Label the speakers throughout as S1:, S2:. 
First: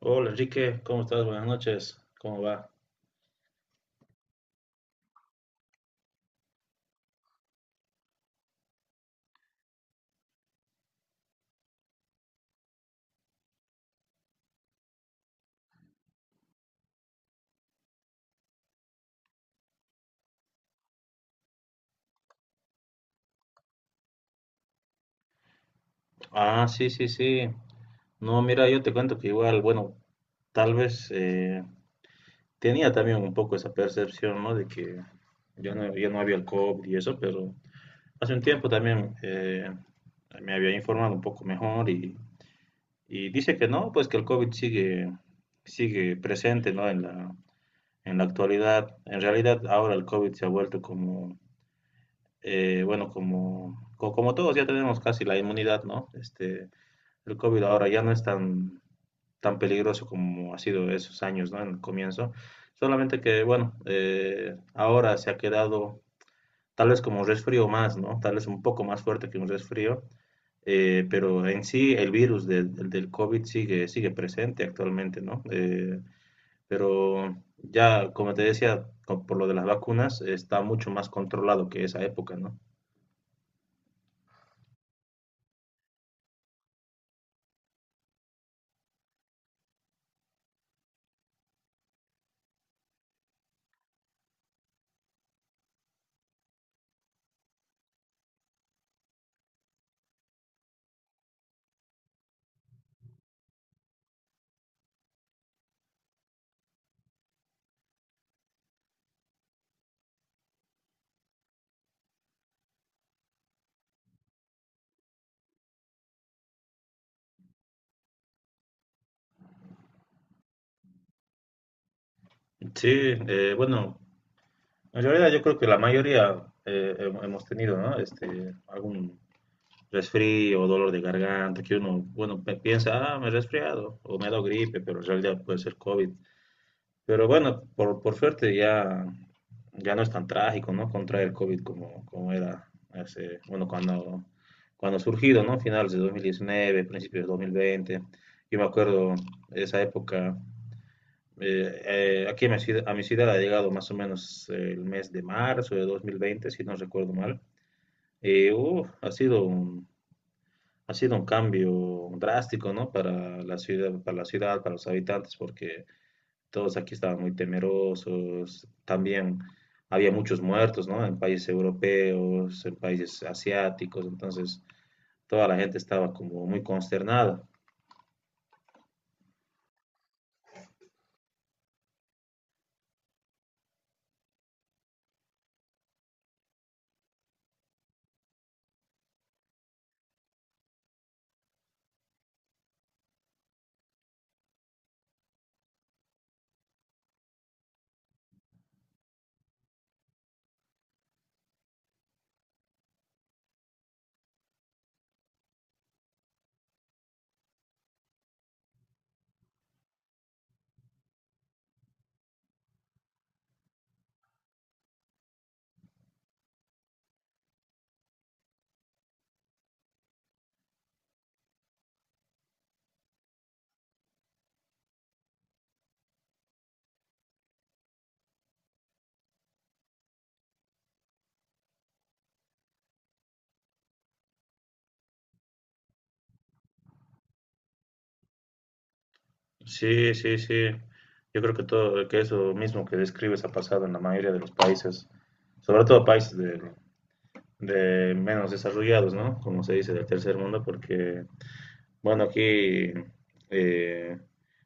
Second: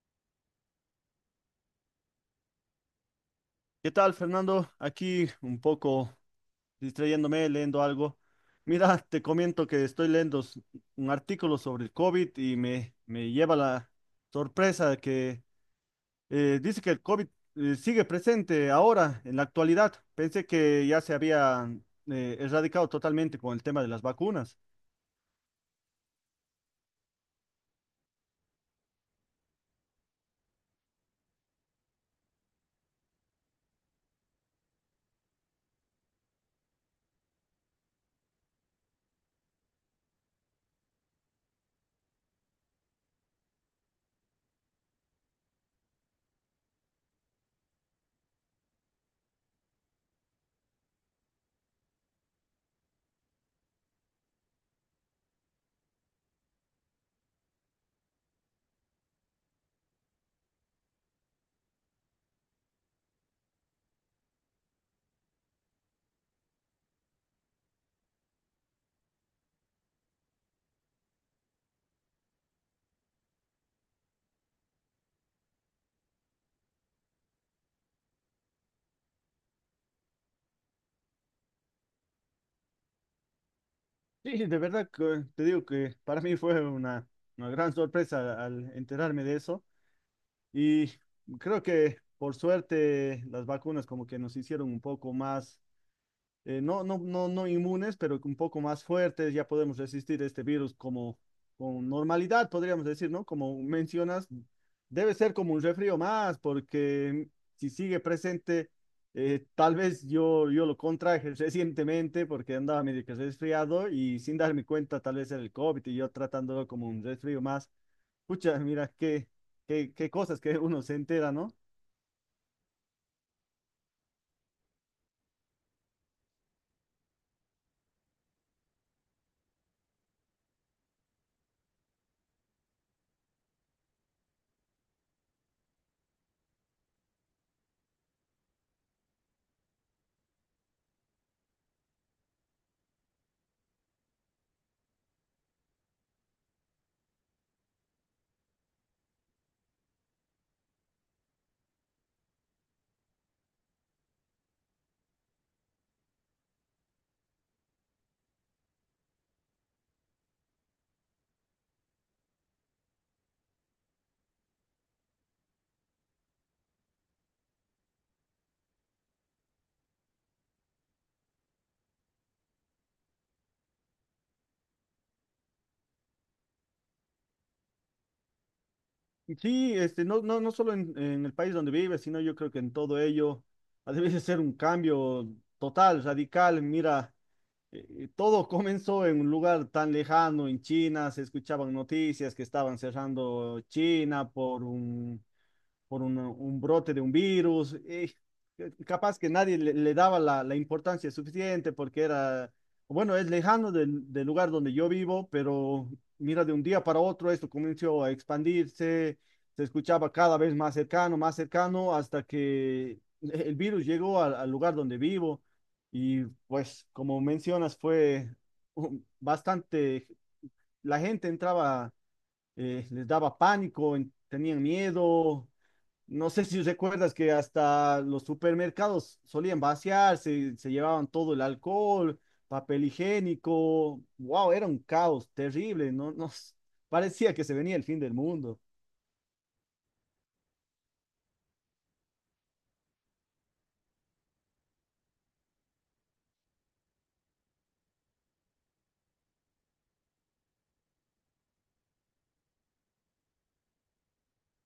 S1: Hola Enrique, ¿cómo estás? Buenas noches, ¿cómo va?
S2: ¿Qué tal, Fernando? Aquí un poco distrayéndome, leyendo algo. Mira, te comento que estoy leyendo un artículo sobre el COVID y me lleva la sorpresa de que dice que el COVID sigue presente ahora, en la actualidad. Pensé que ya se había erradicado totalmente con el tema de las vacunas.
S1: Ah, sí, sí, sí. No, mira, yo te cuento que igual, bueno, tal vez tenía también un poco esa percepción, ¿no? De que ya no, ya no había el COVID y eso, pero hace un tiempo también me había informado un poco mejor y dice que no, pues que el COVID sigue, sigue presente, ¿no? En la actualidad. En realidad, ahora el COVID se ha vuelto como bueno, como todos ya tenemos casi la inmunidad, ¿no? Este, el COVID ahora ya no es tan peligroso como ha sido esos años, ¿no? En el comienzo. Solamente que, bueno, ahora se ha quedado tal vez como un resfrío más, ¿no? Tal vez un poco más fuerte que un resfrío, pero en sí el virus del COVID sigue, sigue presente actualmente, ¿no? Pero ya, como te decía, por lo de las vacunas, está mucho más controlado que esa época, ¿no?
S2: Sí, de verdad que te digo que para mí fue una gran sorpresa al enterarme de eso. Y creo que por suerte las vacunas como que nos hicieron un poco más, no inmunes, pero un poco más fuertes, ya podemos resistir este virus como con normalidad, podríamos decir, ¿no? Como mencionas, debe ser como un refrío más, porque si sigue presente, tal vez yo lo contraje recientemente porque andaba medio que resfriado y sin darme cuenta tal vez era el COVID y yo tratándolo como un resfrío más. Pucha, mira, qué cosas que uno se entera, ¿no?
S1: Sí, bueno, en realidad yo creo que la mayoría hemos tenido, ¿no? Este, algún resfrío o dolor de garganta que uno, bueno, piensa, ah, me he resfriado o me he dado gripe, pero en realidad puede ser COVID. Pero bueno, por suerte ya, ya no es tan trágico, ¿no? Contraer el COVID como, como era hace, bueno, cuando ha surgido, ¿no? Finales de 2019, principios de 2020. Yo me acuerdo esa época. Aquí a a mi ciudad ha llegado más o menos el mes de marzo de 2020, si no recuerdo mal. Uf, ha sido ha sido un cambio drástico, ¿no? Para la ciudad, para la ciudad, para los habitantes, porque todos aquí estaban muy temerosos. También había muchos muertos, ¿no? En países europeos, en países asiáticos, entonces toda la gente estaba como muy consternada.
S2: Y sí, este, no, no, no solo en el país donde vive, sino yo creo que en todo ello ha de ser un cambio total, radical. Mira, todo comenzó en un lugar tan lejano, en China, se escuchaban noticias que estaban cerrando China por un, un brote de un virus. Capaz que nadie le daba la importancia suficiente porque era, bueno, es lejano del lugar donde yo vivo, pero mira, de un día para otro esto comenzó a expandirse, se escuchaba cada vez más cercano, hasta que el virus llegó al lugar donde vivo. Y pues, como mencionas, fue bastante, la gente entraba, les daba pánico, tenían miedo, no sé si recuerdas que hasta los supermercados solían vaciarse, se llevaban todo el alcohol, papel higiénico. Wow, era un caos terrible, no, no, parecía que se venía el fin del mundo.
S1: Sí, sí, sí. Yo creo que todo, que eso mismo que describes ha pasado en la mayoría de los países, sobre todo países de menos desarrollados, ¿no? Como se dice, del tercer mundo, porque, bueno, aquí, eh,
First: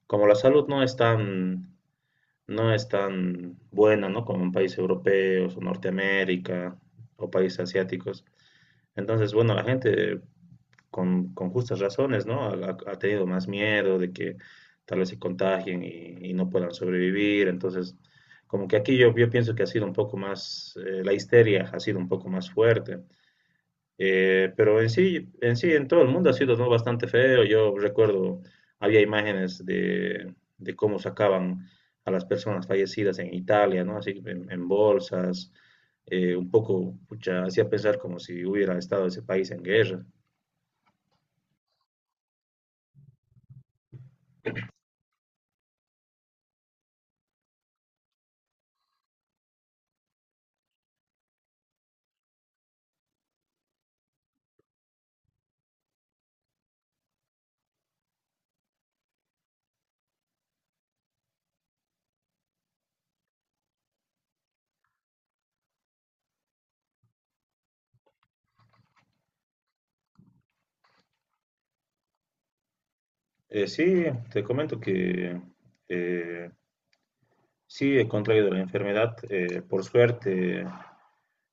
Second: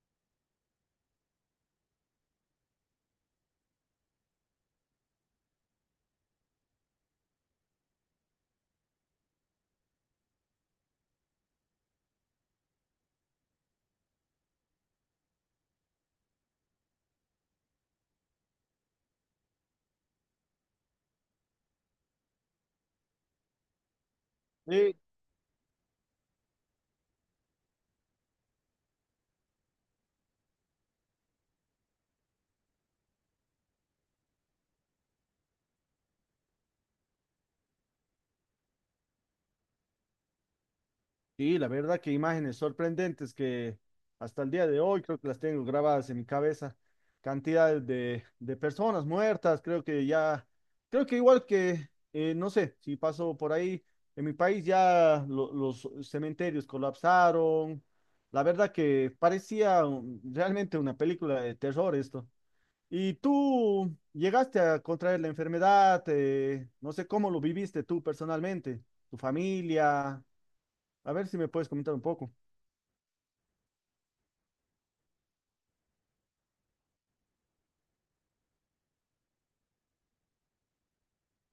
S1: como la salud no es tan, no es tan buena, ¿no? Como en países europeos o Norteamérica o países asiáticos. Entonces, bueno, la gente con justas razones, ¿no? Ha tenido más miedo de que tal vez se contagien y no puedan sobrevivir. Entonces, como que aquí yo pienso que ha sido un poco más, la histeria ha sido un poco más fuerte. Pero en sí, en sí, en todo el mundo ha sido, ¿no? Bastante feo. Yo recuerdo, había imágenes de cómo sacaban a las personas fallecidas en Italia, ¿no? Así en bolsas, un poco, pucha, hacía pensar como si hubiera estado ese país en guerra.
S2: Sí, la verdad que imágenes sorprendentes que hasta el día de hoy creo que las tengo grabadas en mi cabeza. Cantidades de personas muertas, creo que ya, creo que igual que, no sé, si pasó por ahí, en mi país ya los cementerios colapsaron. La verdad que parecía realmente una película de terror esto. ¿Y tú llegaste a contraer la enfermedad? No sé cómo lo viviste tú personalmente, tu familia. A ver si me puedes comentar un poco.
S1: Sí, te comento que eh, sí he contraído la enfermedad, por suerte.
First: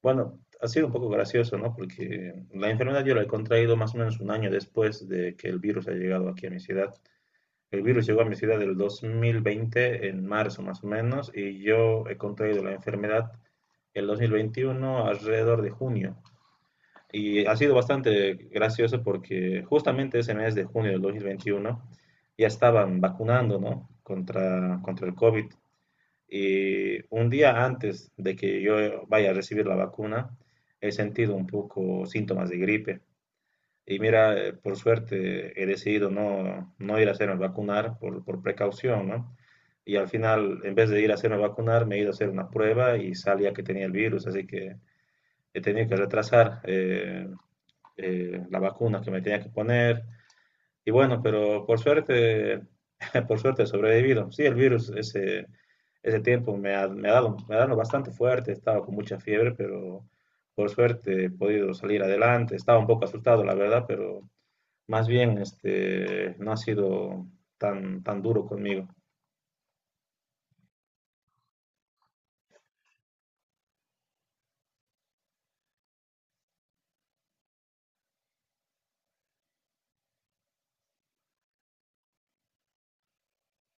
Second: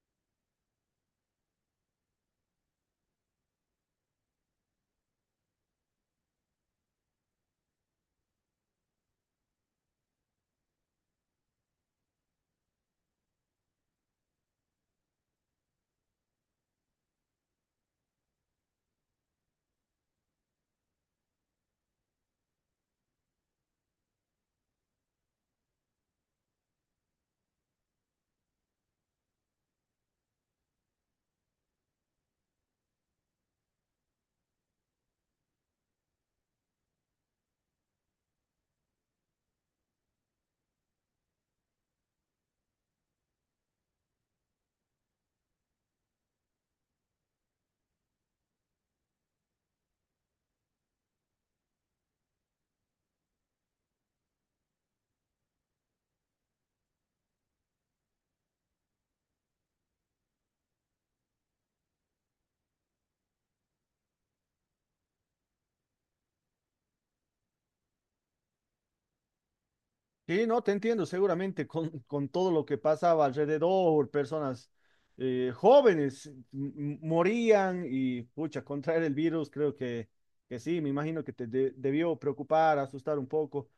S1: Bueno, ha sido un poco gracioso, ¿no? Porque la enfermedad yo la he contraído más o menos un año después de que el virus ha llegado aquí a mi ciudad. El virus llegó a mi ciudad el 2020, en marzo más o menos, y yo he contraído la enfermedad el 2021 alrededor de junio. Y ha sido bastante gracioso porque justamente ese mes de junio del 2021 ya estaban vacunando, ¿no? Contra, contra el COVID y un día antes de que yo vaya a recibir la vacuna, he sentido un poco síntomas de gripe. Y mira, por suerte he decidido no, no ir a hacerme vacunar por precaución, ¿no? Y al final, en vez de ir a hacerme vacunar, me he ido a hacer una prueba y salía que tenía el virus, así que he tenido que retrasar la vacuna que me tenía que poner. Y bueno, pero por suerte, por suerte he sobrevivido. Sí, el virus ese, ese tiempo me me ha dado bastante fuerte, estaba con mucha fiebre, pero por suerte he podido salir adelante. Estaba un poco asustado, la verdad, pero más bien este, no ha sido tan, tan duro conmigo.
S2: Sí, no, te entiendo, seguramente con todo lo que pasaba alrededor, personas jóvenes m- morían y, pucha, contraer el virus, creo que sí, me imagino que te debió preocupar, asustar un poco.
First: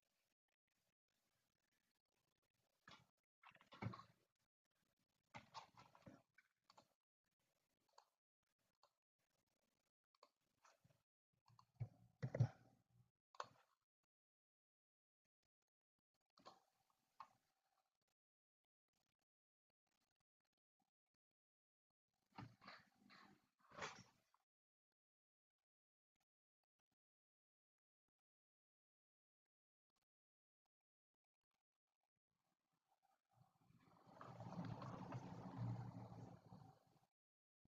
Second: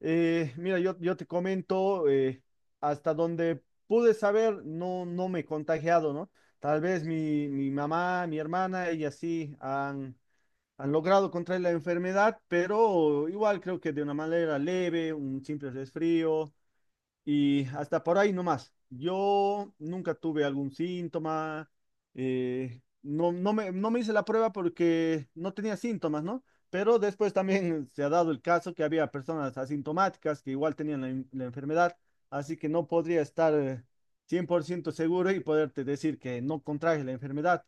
S2: Mira, yo te comento, hasta donde pude saber, no, no me he contagiado, ¿no? Tal vez mi mamá, mi hermana, ellas sí han logrado contraer la enfermedad, pero igual creo que de una manera leve, un simple resfrío y hasta por ahí nomás. Yo nunca tuve algún síntoma, no, no me hice la prueba porque no tenía síntomas, ¿no? Pero después también se ha dado el caso que había personas asintomáticas que igual tenían la enfermedad, así que no podría estar 100% seguro y poderte decir que no contraje la enfermedad.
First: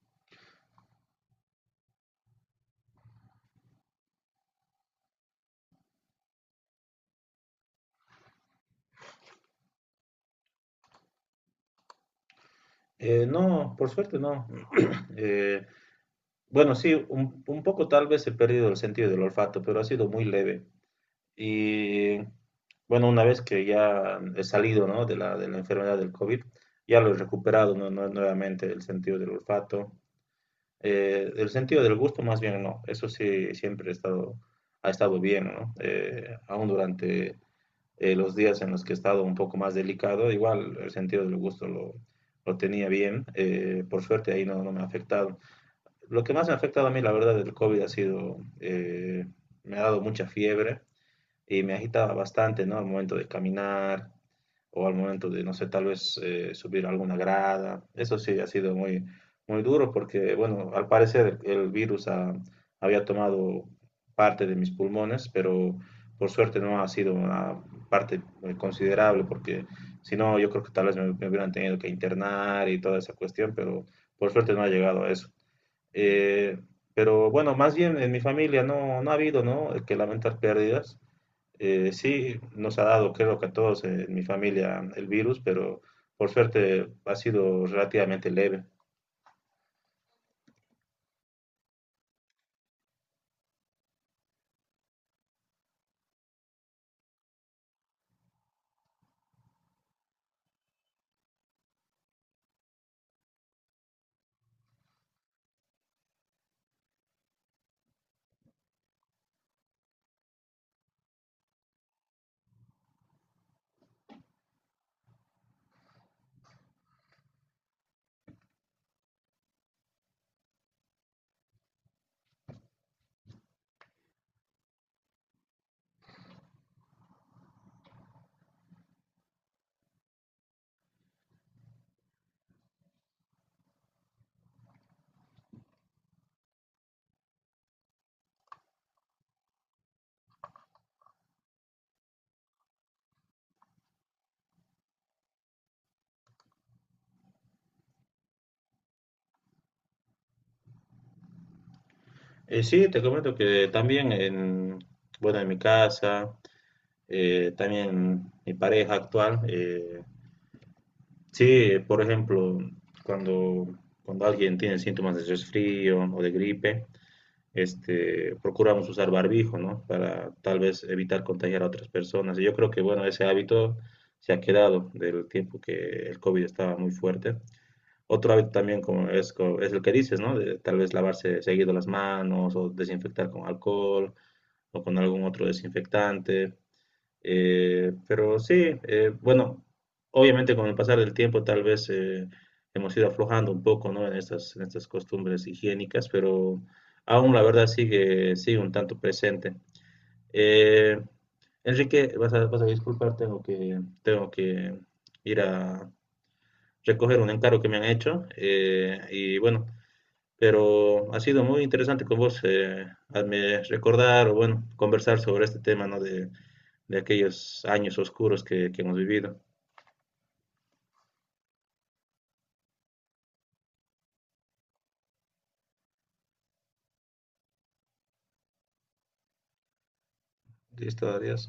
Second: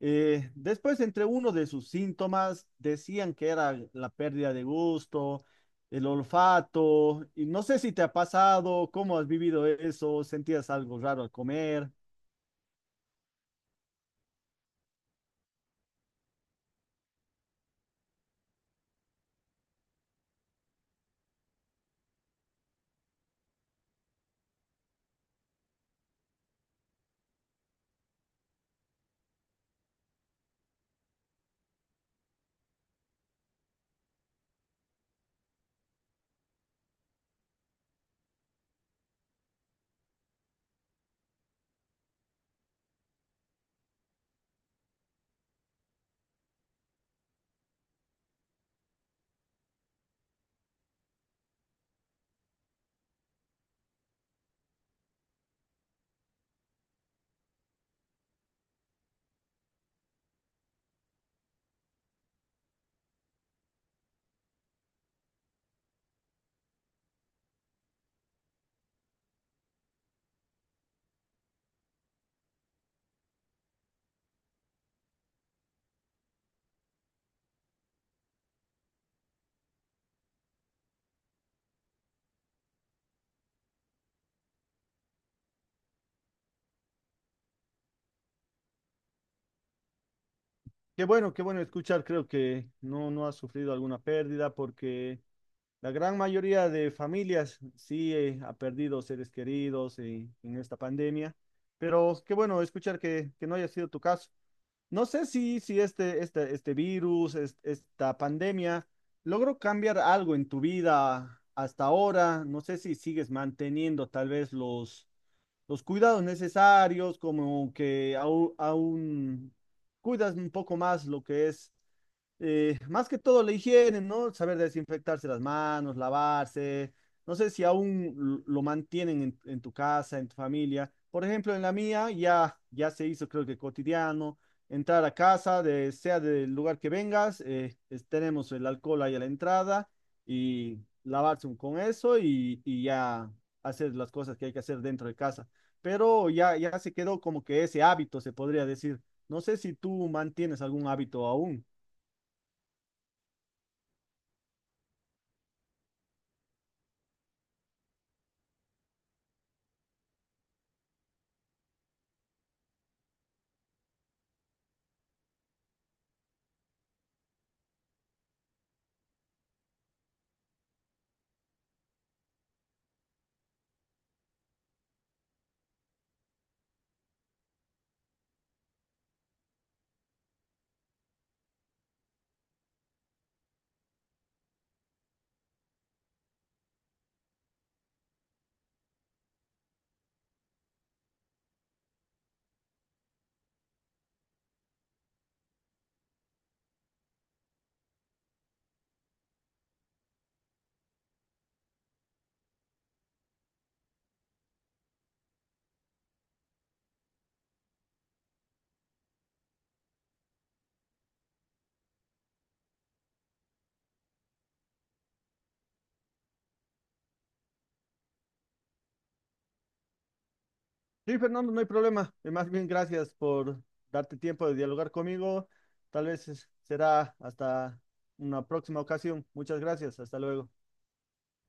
S2: Después, entre uno de sus síntomas, decían que era la pérdida de gusto, el olfato, y no sé si te ha pasado, cómo has vivido eso, sentías algo raro al comer.
S1: No, por suerte no. Eh, bueno, sí, un poco tal vez he perdido el sentido del olfato, pero ha sido muy leve. Y bueno, una vez que ya he salido, ¿no? De la, de la enfermedad del COVID, ya lo he recuperado, ¿no? Nuevamente el sentido del olfato. El sentido del gusto, más bien, no. Eso sí, siempre he estado, ha estado bien, ¿no? Aún durante los días en los que he estado un poco más delicado, igual el sentido del gusto lo tenía bien. Por suerte ahí no, no me ha afectado. Lo que más me ha afectado a mí, la verdad, del COVID ha sido, me ha dado mucha fiebre y me agitaba bastante, ¿no? Al momento de caminar o al momento de, no sé, tal vez subir alguna grada. Eso sí ha sido muy, muy duro porque, bueno, al parecer el virus había tomado parte de mis pulmones, pero por suerte no ha sido una parte considerable porque si no, yo creo que tal vez me hubieran tenido que internar y toda esa cuestión, pero por suerte no ha llegado a eso. Eh, pero bueno, más bien en mi familia no, no ha habido, ¿no? Que lamentar pérdidas. Sí, nos ha dado, creo que a todos en mi familia, el virus, pero por suerte ha sido relativamente leve.
S2: Qué bueno escuchar, creo que no, no has sufrido alguna pérdida porque la gran mayoría de familias sí ha perdido seres queridos en esta pandemia, pero qué bueno escuchar que no haya sido tu caso. No sé si, si este, este virus, esta pandemia, logró cambiar algo en tu vida hasta ahora. No sé si sigues manteniendo tal vez los cuidados necesarios, como que aún, cuidas un poco más lo que es, más que todo la higiene, ¿no? Saber desinfectarse las manos, lavarse. No sé si aún lo mantienen en, tu casa, en tu familia. Por ejemplo, en la mía ya, ya se hizo, creo que cotidiano, entrar a casa, sea del lugar que vengas, tenemos el alcohol ahí a la entrada y lavarse con eso y ya hacer las cosas que hay que hacer dentro de casa, pero ya, ya se quedó como que ese hábito, se podría decir. No sé si tú mantienes algún hábito aún.
S1: Sí, te comento que también en, bueno, en mi casa, también mi pareja actual, sí, por ejemplo, cuando, cuando alguien tiene síntomas de resfrío o de gripe, este, procuramos usar barbijo, ¿no? Para tal vez evitar contagiar a otras personas. Y yo creo que, bueno, ese hábito se ha quedado del tiempo que el COVID estaba muy fuerte. Otro hábito también como es, es el que dices, ¿no? De tal vez lavarse seguido las manos o desinfectar con alcohol o con algún otro desinfectante. Pero sí, bueno, obviamente con el pasar del tiempo tal vez hemos ido aflojando un poco, ¿no? En estas costumbres higiénicas, pero aún la verdad sigue, sigue un tanto presente. Eh, Enrique, vas a disculpar, tengo que ir a recoger un encargo que me han hecho, y bueno, pero ha sido muy interesante con vos, hazme recordar o bueno, conversar sobre este tema, ¿no? De aquellos años oscuros que hemos vivido.
S2: Sí, Fernando, no hay problema. Más bien, gracias por darte tiempo de dialogar conmigo. Tal vez será hasta una próxima ocasión. Muchas gracias. Hasta luego.
S1: Listo, adiós.